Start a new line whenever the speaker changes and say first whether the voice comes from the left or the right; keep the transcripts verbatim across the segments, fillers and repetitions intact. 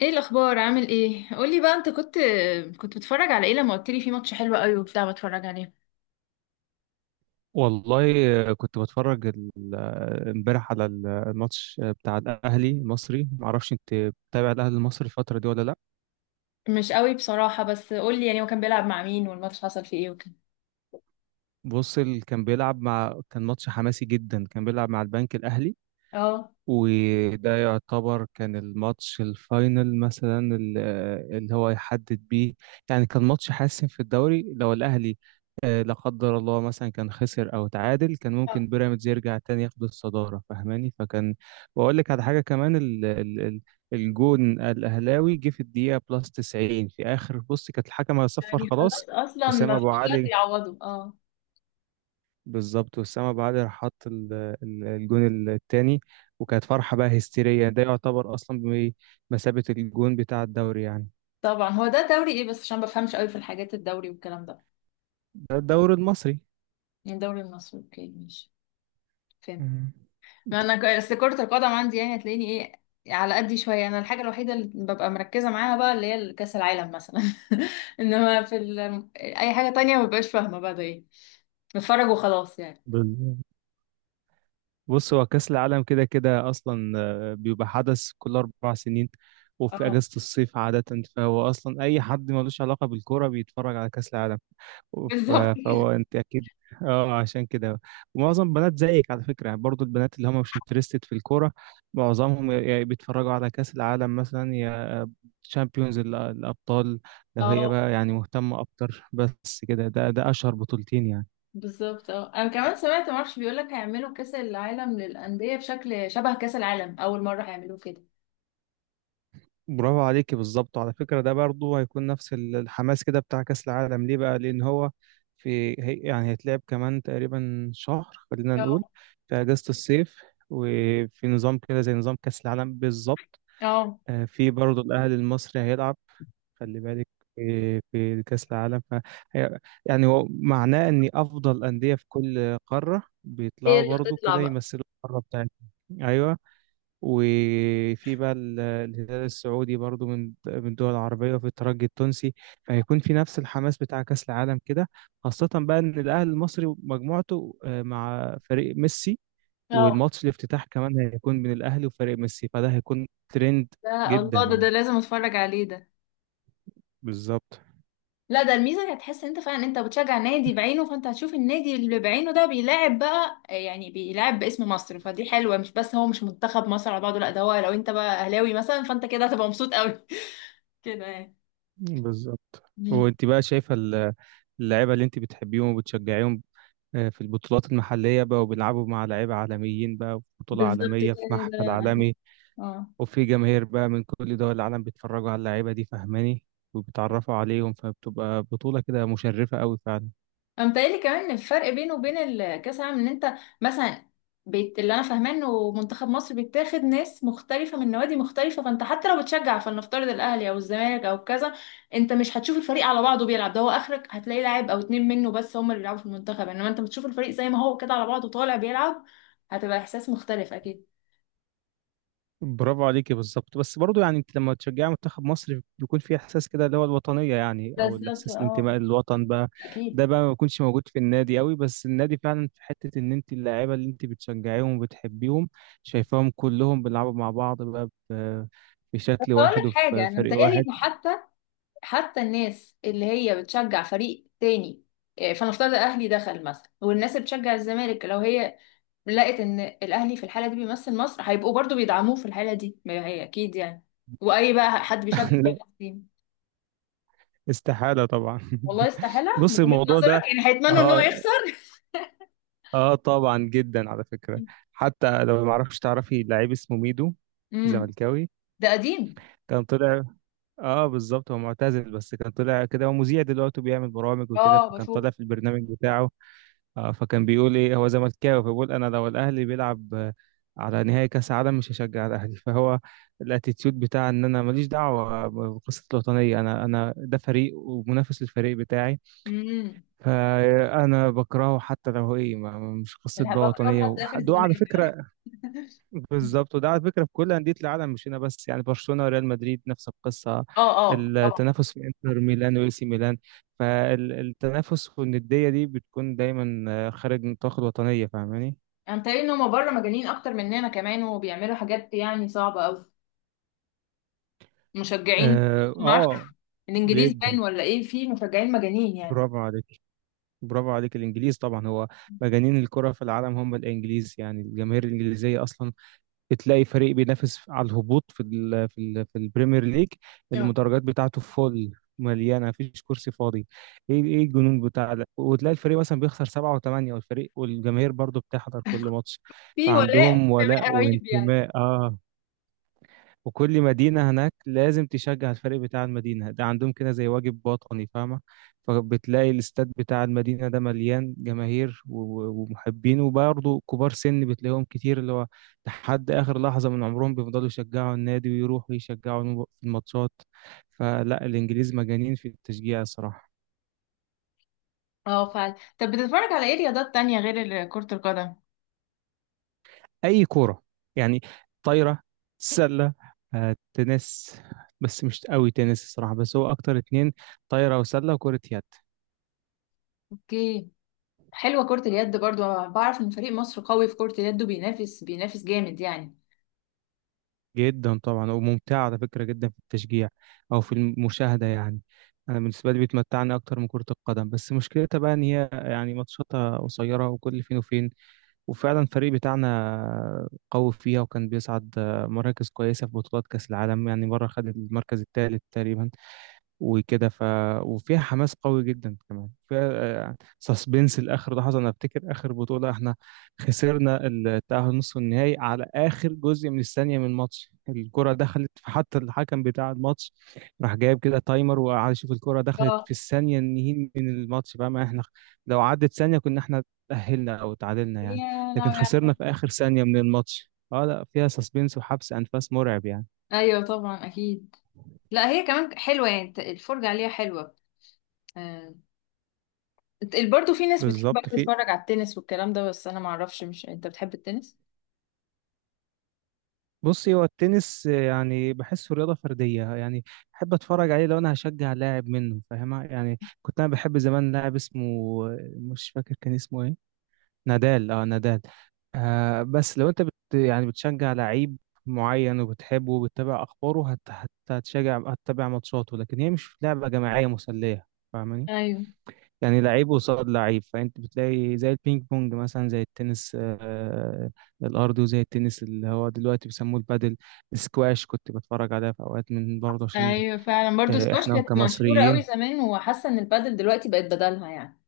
left: ايه الاخبار؟ عامل ايه؟ قولي بقى، انت كنت كنت بتتفرج على ايه لما قلت لي في ماتش حلو قوي وبتاع بتفرج عليه؟
right: والله كنت بتفرج ال- امبارح على الماتش بتاع الاهلي المصري. معرفش انت بتابع الاهلي المصري الفتره دي ولا لا.
left: مش قوي بصراحة، بس قولي، يعني هو كان بيلعب مع مين والماتش حصل فيه ايه وكده؟
right: بص، ال- كان بيلعب مع كان ماتش حماسي جدا. كان بيلعب مع البنك الاهلي،
left: اه.
right: وده يعتبر كان الماتش الفاينل مثلا، ال- اللي هو يحدد بيه يعني. كان ماتش حاسم في الدوري، لو الأهلي آه، لا قدر الله مثلا كان خسر أو تعادل، كان
left: آه،
right: ممكن بيراميدز يرجع تاني ياخد الصدارة، فاهماني؟ فكان. وأقول لك على حاجة كمان، ال ال ال الجون الأهلاوي جه في الدقيقة بلس تسعين، في آخر، بص كانت الحكم هيصفر
left: يعني خلاص
right: خلاص.
left: اصلا
right: وسام
left: ما
right: أبو
left: فيش وقت
right: علي،
left: يعوضه، اه.
right: بالظبط، وأسامة أبو علي راح حط ال- ال- الجون التاني، وكانت فرحة بقى هستيرية. ده يعتبر أصلا بمثابة الجون بتاع الدوري يعني.
left: طبعا. هو ده دوري ايه بس؟ عشان ما بفهمش قوي في الحاجات الدوري والكلام ده.
right: ده الدوري المصري.
left: يعني الدوري المصري، اوكي، ماشي، فهمت.
right: مم.
left: ما انا ك- اصل كرة القدم عندي يعني هتلاقيني ايه، على قدي شوية. انا الحاجة الوحيدة اللي ببقى مركزة معاها بقى اللي هي كأس العالم مثلا انما في ال... اي حاجة تانية ما ببقاش فاهمة بقى ده ايه، بتفرج وخلاص يعني.
right: بال- بص، هو كأس العالم كده كده أصلا آه، بيبقى حدث كل أربع سنين، وفي
left: اه،
right: أجازة الصيف عادة. فهو أصلا أي حد ملوش علاقة بالكورة بيتفرج على كأس العالم. ف-
left: بالظبط
right: فهو أنت أكيد اه، عشان كده. ومعظم بنات زيك على فكرة، يعني برضو البنات اللي هم مش انترستد في الكورة، معظمهم يا- يا بيتفرجوا على كأس العالم مثلا، يا تشامبيونز الأبطال لو هي
left: اه
right: بقى يعني مهتمة أكتر. بس كده، ده ده أشهر بطولتين يعني.
left: بالظبط، اه. انا كمان سمعت، معرفش، بيقولك هيعملوا كأس العالم للأندية بشكل شبه كأس العالم، اول مرة هيعملوه كده.
right: برافو عليكي، بالظبط. على فكرة ده برضه هيكون نفس ال- الحماس كده بتاع كأس العالم، ليه بقى؟ لأن هو في، هي يعني هيتلعب كمان تقريبا شهر خلينا نقول،
left: اه
right: في أجازة الصيف. وفي نظام كده زي نظام كأس العالم بالظبط.
left: اه.
right: آه، في برضه الأهلي المصري هيلعب، خلي بالك، في في كأس العالم. ف هي- يعني هو معناه إن أفضل أندية في كل قارة
left: هي
right: بيطلعوا
left: اللي
right: برضه
left: هتطلع
right: كده
left: بقى.
right: يمثلوا القارة بتاعتهم، أيوه. وفي بقى ال- الهلال السعودي برضو، من من الدول العربية، وفي الترجي التونسي. فهيكون في نفس الحماس بتاع كأس العالم كده، خاصة بقى إن الأهلي المصري مجموعته آه، مع فريق ميسي.
left: اه،
right: والماتش الافتتاح كمان هيكون من الأهلي وفريق ميسي، فده هيكون ترند
left: ده
right: جدا
left: الله، ده ده
right: يعني.
left: لازم اتفرج عليه ده.
right: بالظبط.
left: لا، ده الميزه انك هتحس ان انت فعلا انت بتشجع نادي بعينه، فانت هتشوف النادي اللي بعينه ده بيلاعب بقى، يعني بيلاعب باسم مصر، فدي حلوه. مش بس هو مش منتخب مصر على بعضه، لا، ده هو لو انت بقى اهلاوي مثلا، فانت كده هتبقى مبسوط قوي كده يعني.
right: بالظبط.
left: مم.
right: وانت بقى شايفة ال- اللعيبة اللي انت بتحبيهم وبتشجعيهم آه، في البطولات المحلية بقى، وبيلعبوا مع لعيبة عالميين بقى، في بطولة
left: بالظبط
right: عالمية، في
left: كده،
right: محفل عالمي.
left: اه.
right: وفي جماهير بقى من كل دول العالم بيتفرجوا على اللعيبة دي، فاهماني، وبيتعرفوا عليهم. فبتبقى بطولة كده مشرفة قوي فعلا.
left: انا متهيألي كمان الفرق بينه وبين الكاس العالم ان انت مثلا، بيت اللي انا فاهماه انه منتخب مصر بيتاخد ناس مختلفه من نوادي مختلفه، فانت حتى لو بتشجع، فلنفترض الاهلي او الزمالك او كذا، انت مش هتشوف الفريق على بعضه بيلعب. ده هو اخرك هتلاقي لاعب او اتنين منه بس هم اللي بيلعبوا في المنتخب، انما انت بتشوف الفريق زي ما هو كده على بعضه طالع بيلعب. هتبقى احساس مختلف اكيد.
right: برافو عليكي بالظبط. بس برضو يعني انت لما تشجعي منتخب مصر بيكون في احساس كده اللي هو الوطنية يعني، او
left: بالظبط،
right: الاحساس،
left: اه،
right: الانتماء للوطن بقى.
left: اكيد.
right: ده بقى ما بيكونش موجود في النادي قوي. بس النادي فعلا في حتة، ان انت اللاعيبة اللي انت بتشجعيهم وبتحبيهم شايفاهم كلهم بيلعبوا مع بعض بقى ب-
left: بس
right: بشكل
left: اقول
right: واحد
left: لك
right: وفي
left: حاجه، انا
right: فريق
left: متهيألي
right: واحد.
left: ان حتى حتى الناس اللي هي بتشجع فريق تاني، آه، فنفترض الاهلي دخل مثلا، والناس اللي بتشجع الزمالك لو هي لقت ان الاهلي في الحاله دي بيمثل مصر، هيبقوا برضو بيدعموه في الحاله دي، ما هي اكيد يعني. واي بقى حد بيشجع فريق قديم!
right: استحالة طبعا.
left: والله؟ استحاله من
right: بص
left: وجهه
right: الموضوع ده،
left: نظرك، يعني هيتمنوا ان هو
right: اه،
left: يخسر؟
right: اه طبعا جدا على فكرة. حتى لو، ما اعرفش تعرفي لعيب اسمه ميدو،
left: امم.
right: زملكاوي.
left: ده قديم.
right: كان طلع، اه بالظبط، هو معتزل بس كان طلع كده، هو مذيع دلوقتي وبيعمل برامج وكده.
left: اه
right: فكان
left: بشوف.
right: طالع في البرنامج بتاعه، آه، فكان بيقول ايه، هو زملكاوي فبيقول انا لو الاهلي بيلعب آه، على نهائي كاس عالم مش هشجع الاهلي. فهو الاتيتيود بتاع ان انا ماليش دعوة بقصة الوطنية، انا انا ده فريق ومنافس للفريق بتاعي
left: امم.
right: فأنا بكرهه، حتى لو هو ايه، ما- مش قصة
left: اللي
right: بقى
left: بكرهه
right: وطنية
left: لحد اخر
right: وح- ده على
left: الزمالك
right: فكرة بالظبط. وده على فكرة في كل أندية العالم مش هنا بس، يعني برشلونة وريال مدريد نفس القصة،
left: اه، اه طبعا.
right: التنافس في انتر ميلان وإي سي ميلان. فالتنافس والندية دي بتكون دايما آه، خارج نطاق الوطنية، فاهماني؟
left: انا متهيألي ان هما بره مجانين اكتر مننا كمان، وبيعملوا حاجات يعني صعبه قوي، مشجعين.
right: اه
left: ما اعرفش،
right: آه،
left: الانجليز
right: جدا.
left: باين ولا ايه في مشجعين مجانين يعني؟
right: برافو عليك. برافو عليك. الإنجليز طبعا، هو مجانين الكرة في العالم هم الإنجليز يعني. الجماهير الإنجليزية أصلا بتلاقي فريق بينافس على الهبوط في ال في ال في البريمير ليج،
left: اه،
right: المدرجات بتاعته فول، مليانه، مفيش كرسي فاضي، ايه ايه الجنون بتاع ده. وتلاقي الفريق مثلا بيخسر سبعة وثمانية، والفريق والجماهير برضو بتحضر كل ماتش.
left: في ولاء
right: فعندهم ولاء
left: انتماء رهيب يعني.
right: وانتماء، اه. وكل مدينة هناك لازم تشجع الفريق بتاع المدينة ده، عندهم كده زي واجب باطني، فاهمة؟ فبتلاقي الاستاد بتاع المدينة ده مليان جماهير و- ومحبين، وبرضه كبار سن بتلاقيهم كتير اللي هو لحد آخر لحظة من عمرهم بيفضلوا يشجعوا النادي ويروحوا يشجعوا الم- في الماتشات. فلا، الإنجليز مجانين في التشجيع الصراحة.
left: اه فعلا. طب بتتفرج على ايه رياضات تانية غير ال- كرة القدم؟
right: أي كورة يعني، طايرة، سلة، آه، تنس، بس مش قوي تنس الصراحة. بس هو أكتر اتنين، طايرة وسلة وكرة يد.
left: اوكي. حلوة كرة اليد برضو، أنا بعرف ان فريق مصر قوي في كرة اليد وبينافس، بينافس جامد يعني.
right: جدا طبعا، وممتعة على فكرة جدا في التشجيع أو في المشاهدة يعني. أنا بالنسبة لي بتمتعني أكتر من كرة القدم، بس مشكلتها بقى إن هي يعني ماتشاتها قصيرة وكل فين وفين. وفعلا الفريق بتاعنا قوي فيها، وكان بيصعد مراكز كويسة في بطولات كأس العالم، يعني مرة خد المركز الثالث تقريبا وكده. ف وفيها حماس قوي جدا كمان، فيها سسبنس لاخر لحظه. انا افتكر اخر بطوله احنا خسرنا التاهل نصف النهائي على اخر جزء من الثانيه من الماتش. الكره دخلت، حتى الحكم بتاع الماتش راح جايب كده تايمر وقعد يشوف الكره دخلت
left: اه،
right: في الثانيه النهائي من الماتش بقى. ما احنا لو عدت ثانيه كنا احنا تاهلنا او تعادلنا يعني.
left: يا
right: لكن
left: لهوي
right: خسرنا
left: على-
right: في اخر ثانيه من الماتش. اه لا، فيها سسبنس وحبس انفاس مرعب يعني.
left: ايوه طبعا، اكيد. لا، هي كمان حلوة يعني، الت- الفرجة عليها حلوة. آه. برضو في ناس بتحب
right: بالظبط. في،
left: تتفرج على التنس والكلام ده، بس انا معرفش، مش انت بتحب التنس؟
right: بصي هو التنس آه، يعني بحسه رياضة فردية يعني. بحب اتفرج عليه لو انا هشجع لاعب منه، فاهمة يعني. كنت انا بحب زمان لاعب اسمه آه، مش فاكر كان اسمه ايه، نادال، اه نادال. آه بس لو انت بت يعني بتشجع لعيب معين وبتحبه وبتتابع اخباره هت هت- هتشجع، هتتابع ماتشاته. لكن هي مش لعبة جماعية مسلية، فاهماني؟
left: ايوه.
right: يعني لعيب قصاد لعيب. فانت بتلاقي زي البينج بونج مثلا، زي التنس آه، الارضي، وزي التنس اللي هو دلوقتي بيسموه البادل. سكواش كنت بتفرج عليها في اوقات، من برضه عشان
left: ايوه فعلا، برضو
right: آه،
left: سكواش.
right: احنا
left: السكواش كانت مشهورة قوي
right: كمصريين.
left: زمان، وحاسة ان البادل دلوقتي بقت بدلها يعني.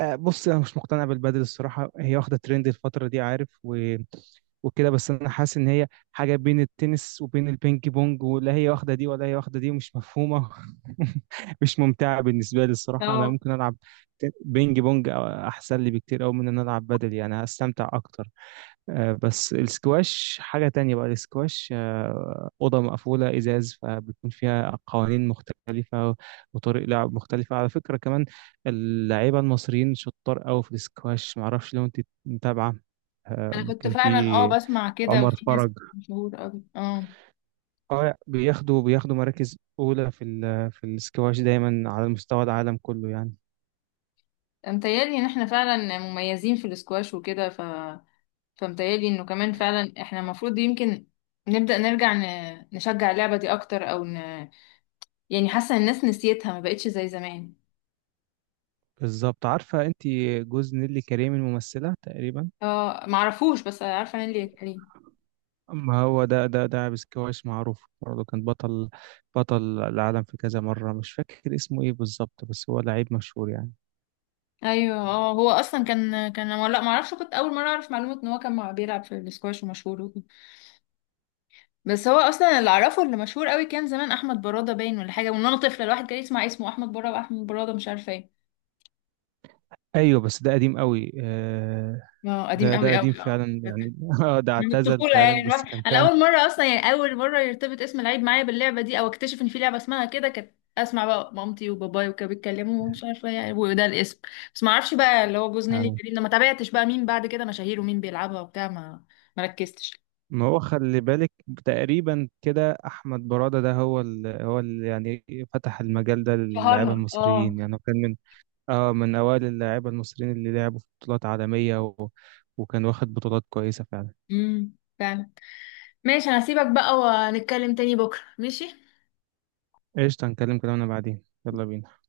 right: آه، بص انا مش مقتنع بالبدل الصراحه. هي واخده ترند الفتره دي، عارف، و... وكده. بس انا حاسس ان هي حاجه بين التنس وبين البينج بونج، ولا هي واخده دي ولا هي واخده دي، مش مفهومه. مش ممتعه بالنسبه لي الصراحه. انا
left: اه.
right: ممكن العب ت- بينج بونج أو، احسن لي بكتير قوي من ان انا العب بدل يعني، هستمتع اكتر. آه، بس السكواش حاجة تانية بقى. السكواش آه، أوضة مقفولة إزاز، فبيكون فيها قوانين مختلفة وطريق لعب مختلفة على فكرة كمان. اللعيبة المصريين شطار أوي في السكواش، معرفش لو أنت متابعة.
left: انا كنت
right: كان
left: فعلا، اه،
right: في
left: بسمع كده،
right: عمر
left: وفي ناس
right: فرج،
left: مشهور قوي، اه.
right: اه. بياخدوا بياخدوا مراكز أولى في ال- في السكواش دايما على مستوى العالم كله يعني.
left: متهيألي ان احنا فعلا مميزين في السكواش وكده، ف... فمتهيألي انه كمان فعلا احنا المفروض يمكن نبدأ نرجع ن... نشجع اللعبة دي اكتر، او ن... يعني حاسة ان الناس نسيتها، ما بقتش زي زمان.
right: بالظبط. عارفة أنت جوز نيلي كريم الممثلة تقريبا؟
left: اه، معرفوش، بس عارفه انا اللي كريم.
right: ما هو ده، ده ده عابس، كويس معروف برضه، كان بطل، بطل العالم في كذا مرة. مش فاكر اسمه ايه بالظبط، بس هو لعيب مشهور يعني.
left: ايوه اه، هو اصلا كان كان أنا- لا ما اعرفش، كنت اول مره اعرف معلومه ان هو كان مع- بيلعب في السكواش ومشهور وكده. بس هو اصلا اللي اعرفه اللي مشهور قوي كان زمان احمد براده، باين ولا حاجه، وان انا طفله الواحد كان يسمع اسمه احمد براده، واحمد براده، مش عارفه ايه.
right: ايوه بس ده قديم قوي آه،
left: اه قديم
right: ده ده
left: قوي
right: قديم
left: قوي، اه
right: فعلا
left: فاكرة.
right: يعني. آه، ده
left: من
right: اعتزل
left: الطفوله يعني
right: فعلا، بس
left: الواحد،
right: كان
left: انا
right: فعلا
left: اول مره اصلا، يعني اول مره يرتبط اسم لعيب معايا باللعبه دي، او اكتشف ان في لعبه اسمها كده، كانت اسمع بقى مامتي وباباي وكانوا بيتكلموا ومش عارفه يعني وده الاسم. بس ما اعرفش بقى اللي هو جوز نيلي
right: آه،
left: كريم ده، ما تابعتش بقى مين بعد كده مشاهير ومين بيلعبها وبتاع، ما مركزتش.
right: ما هو خلي بالك، تقريبا كده احمد برادة ده هو ال هو ال يعني فتح المجال ده للاعيبه
left: شهرها، اه.
right: المصريين يعني. هو كان من، اه من اوائل اللاعيبه المصريين اللي لعبوا في بطولات عالميه، و وكان واخد بطولات كويسه فعلا.
left: امم، فعلا. ماشي، انا هسيبك بقى ونتكلم تاني بكرة، ماشي.
right: قشطة، هنكلم كلامنا بعدين، يلا بينا.